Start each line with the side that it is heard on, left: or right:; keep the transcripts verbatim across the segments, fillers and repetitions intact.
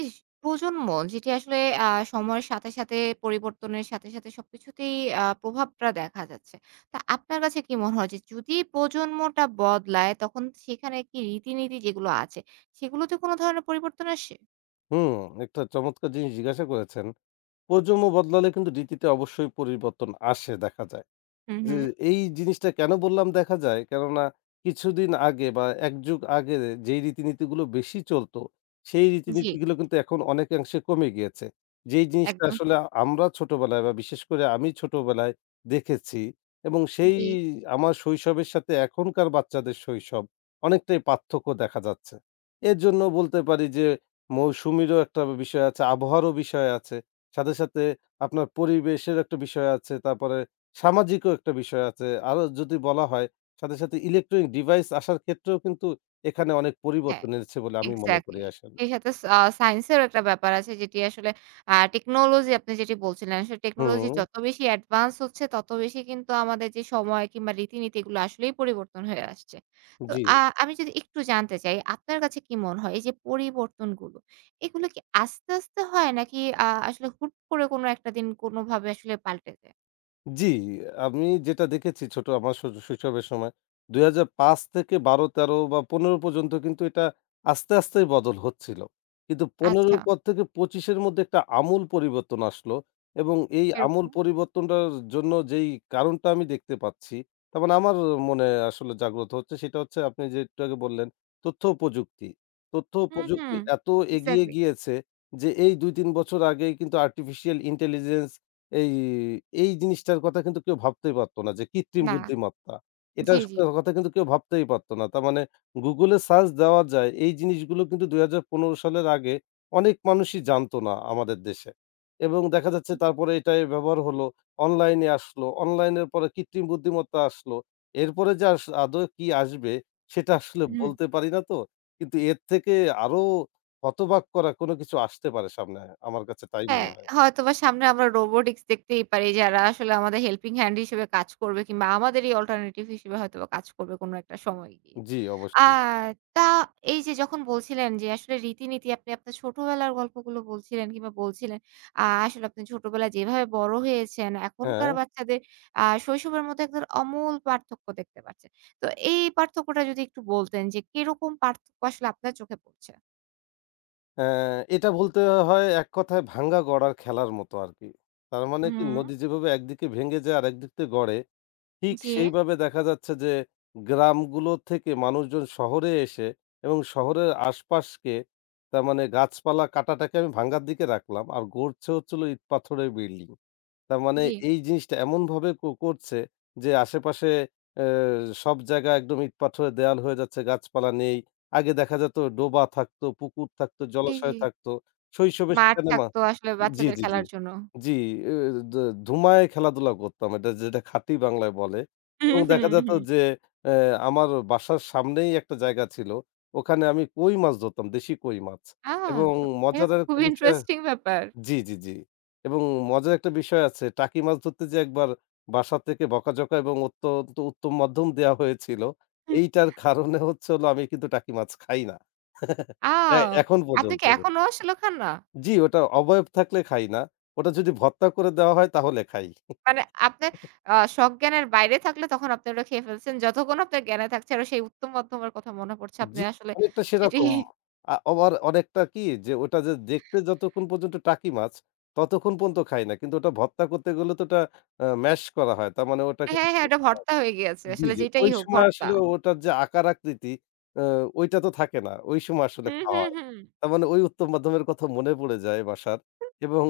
right: ইস! প্রজন্ম যেটি আসলে আ সময়ের সাথে, সাথে পরিবর্তনের সাথে, সাথে সবকিছুতেই আ প্রভাবটা দেখা যাচ্ছে। তা আপনার কাছে কি মনে হয় যে যদি প্রজন্মটা বদলায় তখন সেখানে কি রীতিনীতি যেগুলো আছে সেগুলোতে কোন ধরনের পরিবর্তন আসে?
left: হুম, একটা চমৎকার জিনিস জিজ্ঞাসা করেছেন। প্রজন্ম বদলালে কিন্তু রীতিতে অবশ্যই পরিবর্তন আসে দেখা যায়।
right: হুম,
left: যে
right: হুম।
left: এই জিনিসটা কেনো বললাম দেখা যায়, কেননা কিছুদিন আগে বা এক যুগ আগে যেই রীতিনীতিগুলো বেশি চলতো, সেই
right: জি,
left: রীতিনীতিগুলো কিন্তু এখন অনেকাংশে কমে গিয়েছে। যেই জিনিসটা
right: একদম
left: আসলে
right: ঠিক।
left: আমরা ছোটবেলায় বা বিশেষ করে আমি ছোটবেলায় দেখেছি এবং সেই
right: জি,
left: আমার শৈশবের সাথে এখনকার বাচ্চাদের শৈশব অনেকটাই পার্থক্য দেখা যাচ্ছে। এর জন্য বলতে পারি যে মৌসুমিরও একটা বিষয় আছে, আবহাওয়ারও বিষয় আছে। সাথে, সাথে আপনার পরিবেশের একটা বিষয় আছে। তারপরে সামাজিকও একটা বিষয় আছে। আরো যদি বলা হয়, সাথে, সাথে ইলেকট্রনিক ডিভাইস আসার ক্ষেত্রেও কিন্তু এখানে অনেক
right: হ্যাঁ।
left: পরিবর্তন এনেছে বলে আমি মনে করি
right: এক্সাক্টলি।
left: আসলে।
right: এর সাথে সা সায়েন্স এরও একটা ব্যাপার আছে যেটি আসলে আ টেকনোলজি আপনি যেটি বলছিলেন, আসলে টেকনোলজি
left: হুম,
right: যত বেশি অ্যাডভান্স হচ্ছে তত বেশি কিন্তু আমাদের যে সময় কিংবা রীতিনীতি এগুলো আসলেই পরিবর্তন হয়ে আসছে। তো
left: জি।
right: আ আমি যদি একটু জানতে চাই আপনার কাছে কি মনে হয় এই যে পরিবর্তনগুলো, এগুলো কি আস্তে, আস্তে হয় নাকি আ আসলে হুট করে কোনো একটা দিন কোনোভাবে আসলে পাল্টে যায়?
left: জি, আমি যেটা দেখেছি ছোট আমার শৈ শৈশবের সময় দুই হাজার পাঁচ থেকে বারো, তেরো বা পনেরো পর্যন্ত কিন্তু এটা আস্তে, আস্তেই বদল হচ্ছিল। কিন্তু পনেরো র
right: আচ্ছা,
left: পর থেকে পঁচিশ এর মধ্যে একটা আমূল পরিবর্তন আসলো এবং এই আমূল
right: এরকম।
left: পরিবর্তনটার জন্য যেই কারণটা আমি দেখতে পাচ্ছি, তার মানে আমার মনে আসলে জাগ্রত হচ্ছে সেটা হচ্ছে আপনি যে একটু আগে বললেন তথ্য প্রযুক্তি। তথ্য
right: হুম,
left: প্রযুক্তি
right: হুম।
left: এত এগিয়ে
right: এক্সাক্টলি।
left: গিয়েছে যে এই দুই তিন বছর আগেই কিন্তু আর্টিফিশিয়াল ইন্টেলিজেন্স এই, এই জিনিসটার কথা কিন্তু কেউ ভাবতেই পারত না যে কৃত্রিম
right: না।
left: বুদ্ধিমত্তা।
right: জি,
left: এটার স-
right: জি।
left: কথা কিন্তু কেউ ভাবতেই পারত না। তার মানে গুগল এ সার্চ দেওয়া যায় এই জিনিসগুলো কিন্তু দুই হাজার পনেরো সালের আগে অনেক মানুষই জানত না আমাদের দেশে। এবং দেখা যাচ্ছে তারপরে এটাই ব্যবহার হলো, অনলাইনে আসলো, অনলাইনের পরে কৃত্রিম বুদ্ধিমত্তা আসলো। এরপরে যে আস আদৌ কি আসবে সেটা আসলে
right: হুম।
left: বলতে পারি না তো। কিন্তু এর থেকে আরো হতবাক করা কোনো কিছু আসতে পারে সামনে। আমার কাছে তাই
right: হ্যাঁ,
left: মনে হয়।
right: হয়তোবা সামনে আমরা রোবটিক্স দেখতেই পারি যারা আসলে আমাদের হেল্পিং হ্যান্ড হিসেবে কাজ করবে কিংবা আমাদেরই অল্টারনেটিভ হিসেবে হয়তোবা কাজ করবে কোনো একটা সময় গিয়ে।
left: জি, অবশ্যই।
right: আর তা এই যে যখন বলছিলেন যে আসলে রীতিনীতি আপনি আপনার ছোটবেলার গল্পগুলো বলছিলেন কিংবা বলছিলেন আ আসলে আপনি ছোটবেলায় যেভাবে বড় হয়েছেন
left: হ্যাঁ,
right: এখনকার বাচ্চাদের আ শৈশবের মধ্যে একদম আমূল পার্থক্য দেখতে পাচ্ছেন। তো এই পার্থক্যটা যদি একটু বলতেন যে কিরকম পার্থক্য আসলে আপনার চোখে পড়ছে?
left: অ্যা এটা বলতে হয় এক কথায় ভাঙ্গা গড়ার খেলার মতো আরকি। তার মানে কি
right: হুম,
left: নদী যেভাবে একদিকে ভেঙে যায় আর একদিক থেকে গড়ে, ঠিক
right: জি,
left: সেইভাবে দেখা যাচ্ছে যে গ্রামগুলো থেকে মানুষজন শহরে এসে এবং শহরের আশপাশকে তার মানে গাছপালা কাটাটাকে আমি ভাঙ্গার দিকে রাখলাম। আর গড়ছে হচ্ছিল ইট পাথরের বিল্ডিং। তার মানে
right: জি,
left: এই জিনিসটা এমনভাবে ক করছে যে আশেপাশে অ্যা সব জায়গা একদম ইট-পাথরে দেয়াল হয়ে যাচ্ছে, গাছপালা নেই। আগে দেখা যেত ডোবা থাকতো, পুকুর থাকতো,
right: জি, জি।
left: জলাশয় থাকতো। শৈশবে
right: মাঠ
left: সেখানে মা
right: থাকতো আসলে
left: জি,
right: বাচ্চাদের
left: জি, জি।
right: খেলার জন্য।
left: জি, এ দ ধুমায় খেলাধুলা করতাম। এটা যেটা খাঁটি বাংলায় বলে
right: হুম,
left: এবং
right: হুম,
left: দেখা যেত
right: হুম।
left: যে অ্যা আমার বাসার সামনেই একটা জায়গা ছিল। ওখানে আমি কই মাছ ধরতাম, দেশি কই মাছ
right: আ
left: এবং
right: চো এটা তো
left: মজাদার একটা
right: খুবই
left: বিষয়
right: ইন্টারেস্টিং ব্যাপার।
left: জি, জি, জি। এবং মজার একটা বিষয় আছে। টাকি মাছ ধরতে যেয়ে একবার বাসা থেকে বকাঝকা এবং অত্যন্ত উত্তম মাধ্যম দেয়া হয়েছিল।
right: হুম।
left: এইটার কারণে হচ্ছে হলো আমি কিন্তু টাকি মাছ খাই না। এ
right: আও
left: এখন
right: আপনি
left: পর্যন্ত।
right: কি এখনো আসলে খান না?
left: জি, ওটা অবয়ব থাকলে খাই না। ওটা যদি ভর্তা করে দেওয়া হয় তাহলে খাই।
right: মানে আপনার আ সজ্ঞানের বাইরে থাকলে তখন আপনি ওটা খেয়ে ফেলছেন। যতক্ষণ আপনার জ্ঞানে থাকছে আরো সেই উত্তম মধ্যমের কথা মনে পড়ছে। আপনি
left: জি,
right: আসলে
left: অনেকটা
right: সেটি
left: সেরকম। আ আবার অনেকটা কি যে ওটা যে দেখতে যতক্ষণ পর্যন্ত টাকি মাছ ততক্ষণ পর্যন্ত খাই না। কিন্তু ওটা ভর্তা করতে গেলে তো ওটা আ ম্যাশ করা হয়। তার মানে ওটাকে
right: হ্যাঁ, হ্যাঁ
left: মিশিয়ে
right: ওটা
left: ফেলা হয়।
right: ভর্তা হয়ে গিয়েছে।
left: জি,
right: আসলে
left: জি।
right: যেটাই
left: ওই
right: হোক
left: সময়
right: ভর্তা।
left: আসলে ওটার যে আকার আকৃতি আ ওইটা তো থাকে না। ওই সময় আসলে
right: হুম,
left: খাওয়া
right: হুম,
left: হয়।
right: হুম।
left: তার মানে ওই উত্তম মাধ্যমের কথা মনে পড়ে যায় বাসার এবং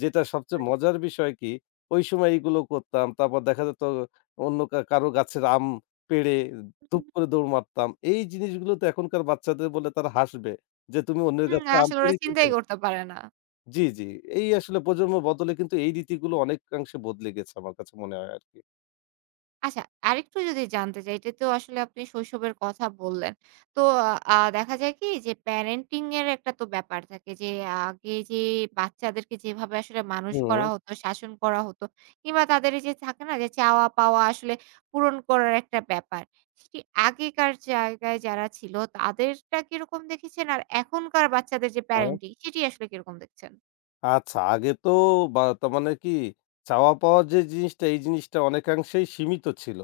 left: যেটা সবচেয়ে মজার বিষয় কি ওই সময় এইগুলো করতাম। তারপর দেখা যেত অন্য কা কারো গাছের আম পেড়ে ধুপ করে দৌড় মারতাম। এই জিনিসগুলো তো এখনকার বাচ্চাদের বললে তারা হাসবে যে, "তুমি অন্যের
right: হুম,
left: গাছে আম
right: আসলে ওরা
left: পেড়ে খেতে?"
right: চিন্তাই করতে পারে না।
left: জি, জি। এই আসলে প্রজন্ম বদলে কিন্তু এই রীতিগুলো অনেকাংশে বদলে গেছে আমার কাছে মনে হয় আরকি।
right: আচ্ছা, আরেকটু যদি জানতে চাই, এটা তো আসলে আপনি শৈশবের কথা বললেন। তো আ দেখা যায় কি যে প্যারেন্টিং এর একটা তো ব্যাপার থাকে যে আগে যে বাচ্চাদেরকে যেভাবে আসলে মানুষ
left: হুম,
right: করা হতো, শাসন করা হতো কিংবা তাদের এই যে থাকে না যে চাওয়া-পাওয়া আসলে পূরণ করার একটা ব্যাপার। সেটি আগেকার জায়গায় যারা ছিল তাদেরটা কিরকম দেখেছেন? আর এখনকার বাচ্চাদের যে
left: হ্যাঁ।
right: প্যারেন্টিং সেটি আসলে কিরকম দেখছেন?
left: আচ্ছা, আগে তো বা তার মানে কি চাওয়া পাওয়ার যে জিনিসটা, এই জিনিসটা অনেকাংশেই সীমিত ছিল।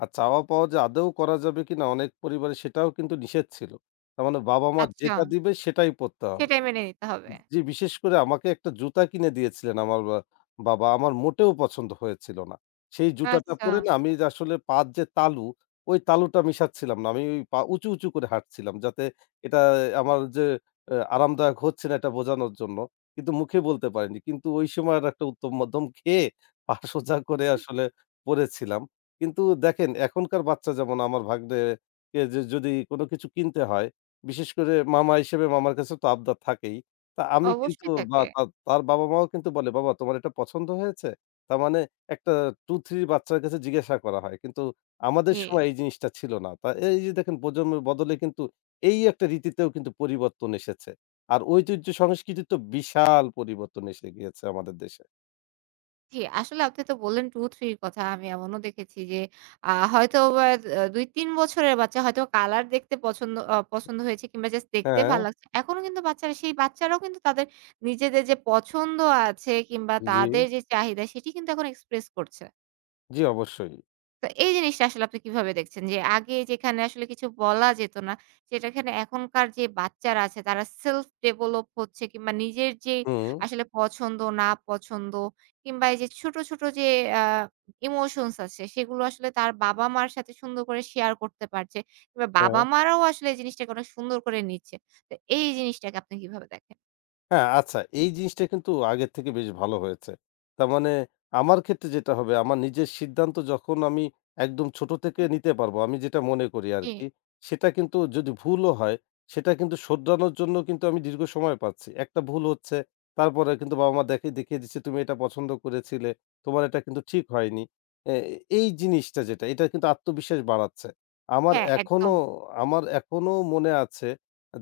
left: আর চাওয়া পাওয়া যে আদৌ করা যাবে কিনা অনেক পরিবারে সেটাও কিন্তু নিষেধ ছিল। তার মানে বাবা-মা
right: আচ্ছা,
left: যেটা দিবে সেটাই পড়তে হবে।
right: সেটাই মেনে নিতে হবে।
left: জি, বিশেষ করে আমাকে একটা জুতা কিনে দিয়েছিলেন আমার বা বাবা। আমার মোটেও পছন্দ হয়েছিল না। সেই জুতাটা
right: আচ্ছা,
left: পরে না আমি আসলে পা র যে তালু, ওই তালুটা মিশাচ্ছিলাম না। আমি ওই পা উঁচু, উঁচু করে হাঁটছিলাম যাতে এটা আমার যে এ আরামদায়ক হচ্ছে না এটা বোঝানোর জন্য। কিন্তু মুখে বলতে পারিনি। কিন্তু ওই সময়ের একটা উত্তম মধ্যম খেয়ে পা সোজা করে আসলে পড়েছিলাম। কিন্তু দেখেন এখনকার বাচ্চা যেমন আমার ভাগ্নেকে যে যদি কোনো কিছু কিনতে হয়, বিশেষ করে মামা হিসেবে মামার কাছে তো আবদার থাকেই। তা আমি কিন্তু
right: অবশ্যই
left: বা
right: থাকে।
left: তা তার বাবা-মাও কিন্তু বলে, "বাবা তোমার এটা পছন্দ হয়েছে?" তার মানে একটা দুই, তিন বাচ্চার কাছে জিজ্ঞাসা করা হয়। কিন্তু আমাদের
right: জি।
left: সময় এই জিনিসটা ছিল না। তা এই যে দেখেন প্রজন্মের বদলে কিন্তু এই একটা রীতিতেও কিন্তু পরিবর্তন এসেছে। আর ঐতিহ্য সংস্কৃতির তো বিশাল পরিবর্তন এসে গিয়েছে আমাদের দেশে।
right: জি, আসলে আপনি তো বললেন দুই তিন র কথা। আমি এমনও দেখেছি যে আ হয়তো বা আ দুই তিন বছরের বাচ্চা হয়তো কালার দেখতে পছন্দ আ পছন্দ হয়েছে কিংবা জাস্ট দেখতে
left: হ্যাঁ,
right: ভাল লাগছে। এখনো কিন্তু বাচ্চারা সেই বাচ্চারাও কিন্তু তাদের নিজেদের যে পছন্দ আছে কিংবা
left: জি,
right: তাদের যে চাহিদা সেটি কিন্তু এখন এক্সপ্রেস করছে।
left: জি অবশ্যই।
right: তো এই জিনিসটা আসলে আপনি কিভাবে দেখছেন? যে আগে যেখানে আসলে কিছু বলা যেত না, সেটাখানে এখনকার যে বাচ্চারা আছে তারা self develop হচ্ছে কিংবা নিজের যে
left: হুম,
right: আসলে পছন্দ, না পছন্দ কিংবা এই যে ছোট, ছোট যে আ ইমোশনস আছে সেগুলো আসলে তার বাবা-মার সাথে সুন্দর করে শেয়ার করতে পারছে। কিংবা
left: হ্যাঁ।
right: বাবা-মারাও আসলে এই জিনিসটাকে অনেক সুন্দর করে নিচ্ছে। তো এই জিনিসটাকে আপনি কিভাবে দেখেন?
left: হ্যাঁ, আচ্ছা এই জিনিসটা কিন্তু আগের থেকে বেশ ভালো হয়েছে। তার মানে আমার ক্ষেত্রে যেটা হবে আমার নিজের সিদ্ধান্ত যখন আমি একদম ছোট থেকে
right: হুম,
left: নিতে পারবো, আমি যেটা মনে করি
right: জি,
left: আরকি। সেটা কিন্তু যদি ভুলও হয়, সেটা কিন্তু শোধরানোর জন্য কিন্তু আমি দীর্ঘ সময় পাচ্ছি। একটা ভুল হচ্ছে, তারপরে কিন্তু বাবা-মা দেখে দেখিয়ে দিচ্ছে, "তুমি এটা পছন্দ করেছিলে, তোমার এটা কিন্তু ঠিক হয়নি।" এ এই জিনিসটা যেটা, এটা কিন্তু আত্মবিশ্বাস বাড়াচ্ছে। আমার
right: হ্যাঁ,
left: এখনো
right: একদম।
left: আমার এখনো মনে আছে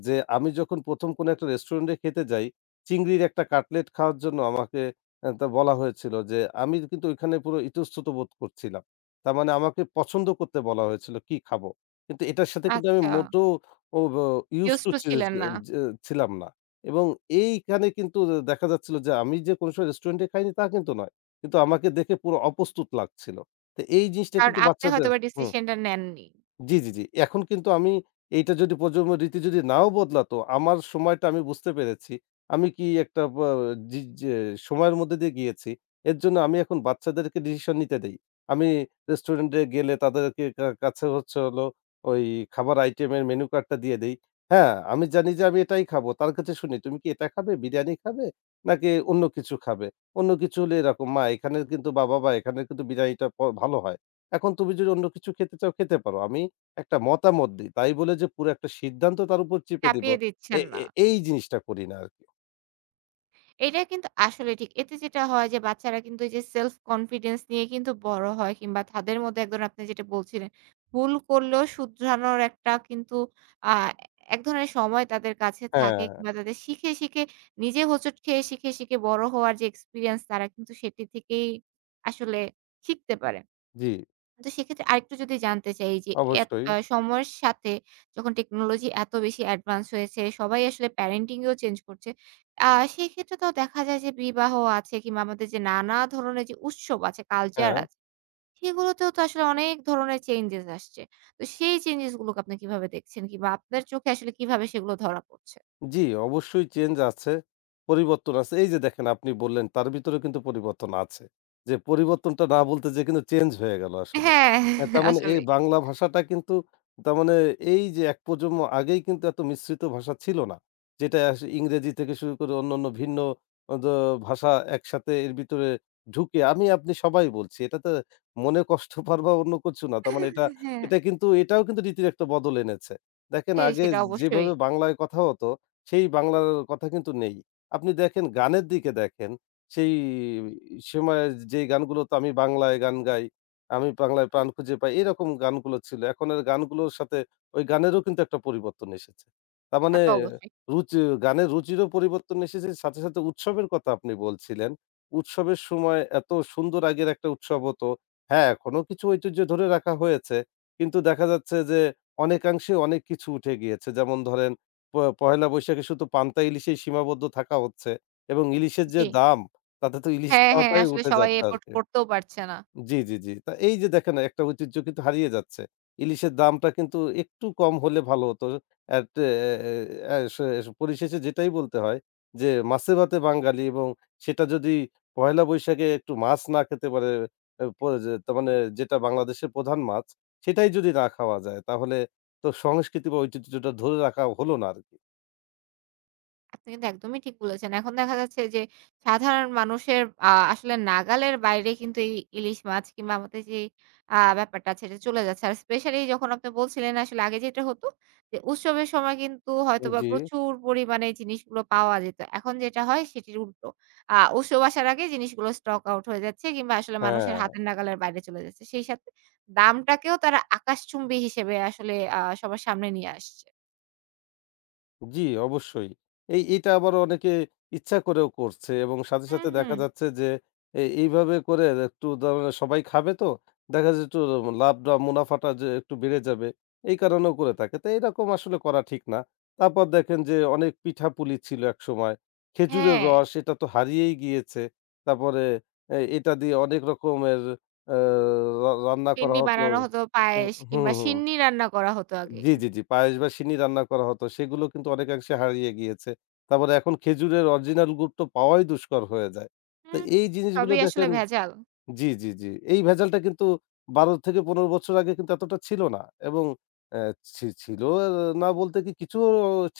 left: যে আমি যখন প্রথম কোনো একটা রেস্টুরেন্টে খেতে যাই চিংড়ির একটা কাটলেট খাওয়ার জন্য আমাকে অ্যা তা বলা হয়েছিল যে আমি কিন্তু ওইখানে পুরো ইতস্তত বোধ করছিলাম। তার মানে আমাকে পছন্দ করতে বলা হয়েছিল কি খাবো। কিন্তু এটার সাথে কিন্তু আমি
right: আচ্ছা,
left: মোটেও ও ব used
right: used
left: to
right: to
left: চি
right: ছিলেন
left: জি
right: না।
left: জি ছিলাম না। এবং এইখানে কিন্তু দেখা যাচ্ছিল যে আমি যে কোনো সময় রেস্টুরেন্টে খাইনি তা কিন্তু নয়। কিন্তু আমাকে দেখে পুরো অপ্রস্তুত লাগছিল। তো এই জিনিসটা
right: কারণ
left: কিন্তু
right: আপনি
left: বাচ্চাদের
right: হয়তোবা
left: হুম।
right: ডিসিশনটা নেননি।
left: জি, জি, জি। এখন কিন্তু আমি এইটা যদি প্রজন্ম রীতি যদি নাও বদলাতো, আমার সময়টা আমি বুঝতে পেরেছি। আমি কি একটা বা জি যে সময়ের মধ্যে দিয়ে গিয়েছি। এর জন্য আমি এখন বাচ্চাদেরকে ডিসিশন নিতে দেই। আমি রেস্টুরেন্টে গেলে তাদেরকে কা কাছে হচ্ছে হলো ওই খাবার আইটেমের মেনু কার্ডটা দিয়ে দেই। হ্যাঁ, আমি জানি যে আমি এটাই খাবো। তার কাছে শুনি, "তুমি কি এটা খাবে? বিরিয়ানি খাবে? নাকি অন্য কিছু খাবে?" অন্য কিছু হলে এরকম, "মা এখানের কিন্তু বা বাবা এখানের কিন্তু বিরিয়ানিটা প ভালো হয়। এখন তুমি যদি অন্য কিছু খেতে চাও খেতে পারো। আমি একটা মতামত দিই। তাই বলে যে পুরো একটা সিদ্ধান্ত তার উপর চেপে দিব।
right: চাপিয়ে
left: এ
right: দিচ্ছেন
left: এ
right: না।
left: এই জিনিসটা করি না আরকি।
right: এটা কিন্তু আসলে ঠিক। এতে যেটা হয় যে বাচ্চারা কিন্তু এই যে সেলফ কনফিডেন্স নিয়ে কিন্তু বড় হয় কিংবা তাদের মধ্যে একজন আপনি যেটা বলছিলেন, ভুল করলেও শুধরানোর একটা কিন্তু আ এক ধরনের সময় তাদের কাছে থাকে
left: হ্যাঁ,
right: কিংবা তাদের শিখে, শিখে নিজে হোঁচট খেয়ে শিখে, শিখে বড় হওয়ার যে এক্সপেরিয়েন্স তারা কিন্তু সেটি থেকেই আসলে শিখতে পারে।
left: জি,
right: তো সেক্ষেত্রে আরেকটু যদি জানতে চাই যে এত
left: অবশ্যই।
right: আ সময়ের সাথে যখন টেকনোলজি এত বেশি অ্যাডভান্স হয়েছে, সবাই আসলে প্যারেন্টিং এও চেঞ্জ করছে। আ সেক্ষেত্রে তো দেখা যায় যে বিবাহ আছে কিংবা আমাদের যে নানা ধরনের যে উৎসব আছে, কালচার
left: হ্যাঁ।
right: আছে, সেগুলোতেও তো আসলে অনেক ধরনের চেঞ্জেস আসছে। তো সেই চেঞ্জেস গুলোকে আপনি কিভাবে দেখছেন? কিংবা আপনার চোখে আসলে কিভাবে সেগুলো ধরা পড়ছে?
left: জি, অবশ্যই চেঞ্জ আছে, পরিবর্তন আছে। এই যে দেখেন আপনি বললেন তার ভিতরেও কিন্তু পরিবর্তন আছে। যে পরিবর্তনটা না বলতে যেয়ে কিন্তু চেঞ্জ হয়ে গেল আসলে।
right: হ্যাঁ,
left: অ্যা তার মানে এই
right: আসলেই।
left: বাংলা ভাষাটা কিন্তু তার মানে এই যে এক প্রজন্ম আগেই কিন্তু এত মিশ্রিত ভাষা ছিল না। যেটা আস ইংরেজি থেকে শুরু করে অন্যান্য ভিন্ন অ দ ভাষা একসাথে এর ভিতরে ঢুকে আমি আপনি সবাই বলছি। এটাতে মনে কষ্ট পাওয়ার বা অন্য কিছু না। তার মানে এটা
right: হ্যাঁ,
left: এটা কিন্তু এটাও কিন্তু রীতির একটা বদল এনেছে। দেখেন
right: হ্যাঁ,
left: আগে
right: সেটা অবশ্যই।
left: যেভাবে বাংলায় কথা হতো সেই বাংলার কথা কিন্তু নেই। আপনি দেখেন গানের দিকে দেখেন, সেই সময়ে যেই গানগুলোতে আমি বাংলায় গান গাই, আমি বাংলায় প্রাণ খুঁজে পাই এরকম গানগুলো ছিল। এখন এর গানগুলোর সাথে ওই গানেরও কিন্তু একটা পরিবর্তন এসেছে। তার
right: তা
left: মানে
right: তো অবশ্যই।
left: রুচি গানের রুচিরও পরিবর্তন এসেছে সাথে, সাথে উৎসবের কথা আপনি বলছিলেন। উৎসবের সময় এত সুন্দর আগের একটা উৎসব হতো। হ্যাঁ, এখনো কিছু ঐতিহ্য ধরে রাখা হয়েছে। কিন্তু দেখা যাচ্ছে যে অনেকাংশে অনেক কিছু উঠে গিয়েছে। যেমন ধরেন প পহেলা বৈশাখে শুধু পান্তা ইলিশেই সীমাবদ্ধ থাকা হচ্ছে এবং ইলিশের যে
right: জি।
left: দাম তাতে তো ইলিশ
right: হ্যাঁ, হ্যাঁ,
left: খাওয়াটাই
right: আসলে
left: উঠে
right: সবাই
left: যাচ্ছে
right: এফোর্ড
left: আরকি।
right: করতেও পারছে না।
left: জি, জি, জি। তা এই যে দেখেন একটা ঐতিহ্য কিন্তু হারিয়ে যাচ্ছে। ইলিশের দামটা কিন্তু একটু কম হলে ভালো হতো। এট এ এ এ এ পরিশেষে যেটাই বলতে হয় যে মাছে ভাতে বাঙালি এবং সেটা যদি পহেলা বৈশাখে একটু মাছ না খেতে পারে এ প যে তার মানে যেটা বাংলাদেশের প্রধান মাছ সেটাই যদি না খাওয়া যায় তাহলে তো সংস্কৃতি বা ঐতিহ্যটা ধরে রাখা হলো না আরকি।
right: আপনি কিন্তু একদমই ঠিক বলেছেন। এখন দেখা যাচ্ছে যে সাধারণ মানুষের আ আসলে নাগালের বাইরে কিন্তু এই ইলিশ মাছ কিংবা আমাদের যে আ ব্যাপারটা আছে এটা চলে যাচ্ছে। আর স্পেশালি যখন আপনি বলছিলেন আসলে আগে যেটা হতো যে উৎসবের সময় কিন্তু হয়তোবা
left: জি,
right: প্রচুর পরিমাণে জিনিসগুলো পাওয়া যেত। এখন যেটা হয় সেটির উল্টো। আ উৎসব আসার আগে জিনিসগুলো স্টক আউট হয়ে যাচ্ছে কিংবা আসলে মানুষের
left: হ্যাঁ,
right: হাতের নাগালের বাইরে চলে যাচ্ছে। সেই সাথে দামটাকেও তারা আকাশচুম্বী হিসেবে আসলে আ সবার সামনে নিয়ে আসছে।
left: জি অবশ্যই। এই এটা আবার অনেকে ইচ্ছা করেও করছে এবং সাথে, সাথে
right: হুম,
left: দেখা
right: হুম।
left: যাচ্ছে যে এ এইভাবে করে একটু ধরেন সবাই খাবে তো দেখা যাচ্ছে একটু লাভটা মুনাফাটা যে একটু বেড়ে যাবে এই কারণেও করে থাকে। তো এরকম আসলে করা ঠিক না। তারপর দেখেন যে অনেক পিঠাপুলি ছিল একসময়। খেজুরের
right: হ্যাঁ।
left: রস এটা তো হারিয়েই গিয়েছে। তারপরে এ এটা দিয়ে অনেক রকমের আ রা রান্না করা
right: ফিরনি
left: হতো।
right: বানানো হতো,
left: উ
right: পায়েস
left: হুম,
right: কিংবা
left: হুম।
right: সিন্নি রান্না করা হতো আগে।
left: জি, জি, জি। পায়েস বা সিন্নি রান্না করা হতো। সেগুলো কিন্তু অনেকাংশে হারিয়ে গিয়েছে। তারপরে এখন খেজুরের অরিজিনাল গুড় তো পাওয়াই দুষ্কর হয়ে যায়। তো
right: হুম,
left: এই জিনিসগুলো
right: সবই আসলে
left: দেখেন
right: ভেজাল।
left: জি, জি, জি। এই ভেজালটা কিন্তু বারো পনেরো বছর আগে কিন্তু এতটা ছিল না এবং অ্যা ছি ছিল না বলতে কি কিছু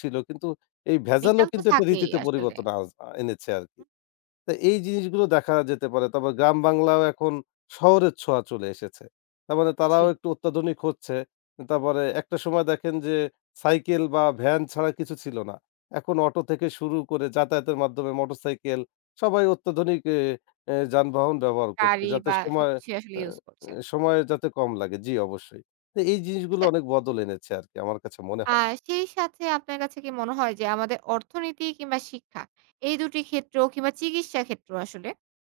left: ছিল। কিন্তু এই ভেজালও
right: ভেজাল তো
left: কিন্তু একটা
right: থাকেই
left: রীতিতে
right: আসলে।
left: পরিবর্তন আজ এনেছে আরকি।
right: হুম,
left: তো এই জিনিসগুলো দেখা যেতে পারে। তারপর গ্রাম বাংলাও এখন শহরের ছোঁয়া চলে এসেছে। তার মানে
right: জি।
left: তারাও একটু অত্যাধুনিক হচ্ছে। তারপরে একটা সময় দেখেন যে সাইকেল বা ভ্যান ছাড়া কিছু ছিল না। এখন অটো থেকে শুরু করে যাতায়াতের মাধ্যমে মোটরসাইকেল সবাই অত্যাধুনিক এ এ যানবাহন ব্যবহার করছে।
right: কারি
left: যাতে
right: বা
left: সময়
right: সবকিছুই আসলে
left: আ
right: ইউজ করছে।
left: সময় যাতে কম লাগে। জি, অবশ্যই। তো এই জিনিসগুলো
right: আচ্ছা,
left: অনেক বদল এনেছে আরকি আমার কাছে মনে
right: আ
left: হয়।
right: সেই সাথে আপনার কাছে কি মনে হয় যে আমাদের অর্থনীতি কিংবা শিক্ষা এই দুই টি ক্ষেত্র কিংবা চিকিৎসা ক্ষেত্র আসলে,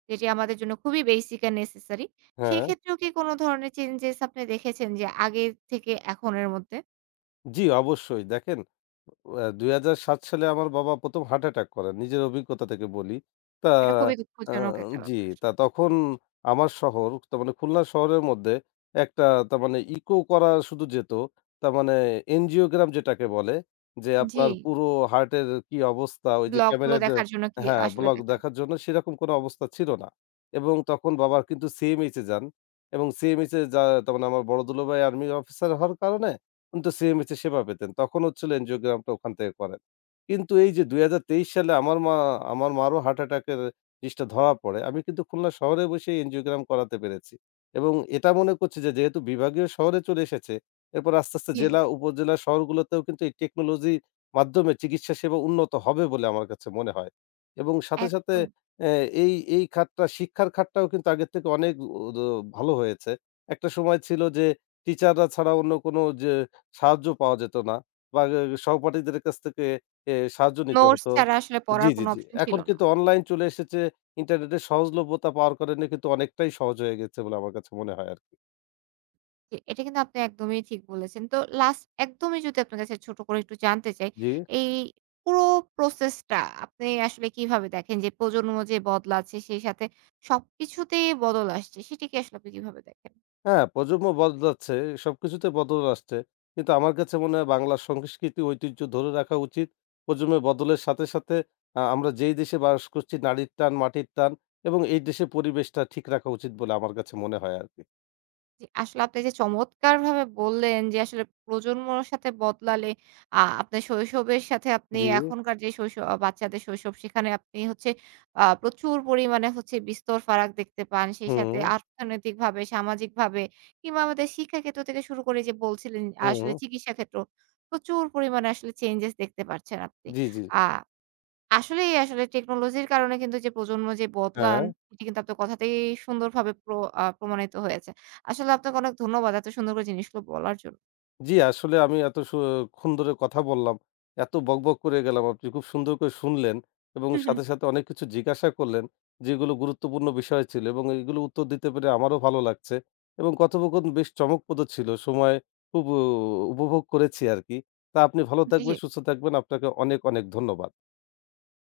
right: যেটি আমাদের জন্য খুবই বেসিক অ্যান্ড নেসেসারি। সেই
left: হ্যাঁ,
right: ক্ষেত্রেও কি কোন ধরনের চেঞ্জেস আপনি দেখেছেন যে আগের থেকে এখনের মধ্যে?
left: জি অবশ্যই। দেখেন আ দুই হাজার সাত সালে আমার বাবা প্রথম হার্ট অ্যাটাক করেন। নিজের অভিজ্ঞতা থেকে বলি। তা
right: এটা খুবই
left: আ
right: দুঃখজনক একটা
left: জি,
right: ব্যাপার
left: তা
right: আসলে।
left: তখন আমার শহর তার মানে খুলনা শহরের মধ্যে একটা তার মানে ইকো করা শুধু যেত। তার মানে এনজিওগ্রাম যেটাকে বলে যে
right: জি,
left: আপনার পুরো হার্টের কি অবস্থা ওই যে
right: ব্লগগুলো
left: ক্যামেরার ড
right: দেখার জন্য কি
left: হ্যাঁ,
right: আসলে
left: ব্লক
right: দেখা
left: দেখার জন্য সেরকম কোনো অবস্থা ছিল না। এবং তখন বাবা কিন্তু সি এম এইচে যান এবং সি এম এইচে যা তার মানে আমার বড় দুলাভাই আর্মি অফিসার হওয়ার কারণে কিন্তু সি এম এইচে সেবা পেতেন। তখন হচ্ছিল এনজিওগ্রামটা ওখান থেকে করেন। কিন্তু এই যে দুই হাজার তেইশ সালে আমার মা আমার মারও হার্ট অ্যাটাকের জিনিসটা ধরা পড়ে। আমি কিন্তু খুলনা শহরে বসেই এনজিওগ্রাম করাতে পেরেছি। এবং এটা মনে করছি যে যেহেতু বিভাগীয় শহরে চলে এসেছে, এরপর আস্তে, আস্তে
right: জি,
left: জেলা, উপজেলা শহরগুলোতেও কিন্তু এই টেকনোলজির মাধ্যমে চিকিৎসা সেবা উন্নত হবে বলে আমার কাছে মনে হয়। এবং সাথে, সাথে
right: একদম।
left: অ্যা এই, এই খাতটা শিক্ষার খাতটাও কিন্তু আগের থেকে অনেক উ দ ভালো হয়েছে। একটা সময় ছিল যে টিচাররা ছাড়া অন্য কোনো যে সাহায্য পাওয়া যেত না বা এ সহপাঠীদের কাছ থেকে এ সাহায্য নিতে
right: নোটস
left: হতো।
right: ছাড়া আসলে
left: জি,
right: পড়ার
left: জি,
right: কোনো
left: জি।
right: অপশন ছিল
left: এখন
right: না।
left: কিন্তু অনলাইন চলে এসেছে। ইন্টারনেটের সহজলভ্যতা পাওয়ার কারণে কিন্তু অনেকটাই সহজ হয়ে গেছে বলে আমার কাছে মনে হয় আরকি।
right: জি, এটা কিন্তু আপনি একদমই ঠিক বলেছেন। তো লাস্ট একদমই যদি আপনার কাছে ছোট করে একটু জানতে চাই,
left: জি।
right: এই পুরো প্রসেসটা আপনি আসলে কিভাবে দেখেন যে প্রজন্ম যে বদলাচ্ছে সেই সাথে সবকিছুতেই বদল আসছে সেটি কি আসলে আপনি কিভাবে দেখেন?
left: হ্যাঁ, প্রজন্ম বদলাচ্ছে, সবকিছুতে বদল আসছে। কিন্তু আমার কাছে মনে হয় বাংলা সংস্কৃতি ঐতিহ্য ধরে রাখা উচিত। প্রজন্মের বদলের সাথে, সাথে আ আমরা যেই দেশে বাস করছি নারীর টান, মাটির টান এবং এই দেশের পরিবেশটা ঠিক রাখা উচিত বলে আমার কাছে মনে হয় আরকি।
right: জি, আসলে আপনি যে চমৎকারভাবে বললেন যে আসলে প্রজন্মর সাথে বদলালে আ আপনার শৈশবের সাথে আপনি
left: জি,
right: এখনকার যে শৈশব আ বাচ্চাদের শৈশব সেখানে আপনি হচ্ছে আ প্রচুর পরিমাণে হচ্ছে বিস্তর ফারাক দেখতে পান। সেই
left: হুম,
right: সাথে অর্থনৈতিকভাবে, সামাজিকভাবে কিংবা আমাদের শিক্ষা ক্ষেত্র থেকে শুরু করে যে বলছিলেন
left: হুম,
right: আসলে চিকিৎসা ক্ষেত্র প্রচুর পরিমাণে আসলে চেঞ্জেস দেখতে পাচ্ছেন আপনি।
left: জি, জি।
right: আ আসলেই, আসলে টেকনোলজির কারণে কিন্তু যে প্রজন্ম যে
left: হ্যাঁ,
right: বদলান, এটি কিন্তু আপনার কথাতেই সুন্দরভাবে প্র আ প্রমাণিত হয়েছে। আসলে আপনাকে অনেক ধন্যবাদ এত সুন্দর করে জিনিসগুলো বলার জন্য।
left: জি, আসলে আমি এত সু ক্ষণ ধরে কথা বললাম। এত বকবক করে গেলাম। আপনি খুব সুন্দর করে শুনলেন এবং
right: হু, হু।
left: সাথে, সাথে অনেক কিছু জিজ্ঞাসা করলেন যেগুলো গুরুত্বপূর্ণ বিষয় ছিল এবং এগুলো উত্তর দিতে পেরে আমারও ভালো লাগছে এবং কথোপকথন বেশ চমকপ্রদ ছিল। সময় খুব উ উপভোগ করেছি আরকি। তা আপনি ভালো থাকবেন,
right: জি।
left: সুস্থ থাকবেন। আপনাকে অনেক, অনেক ধন্যবাদ।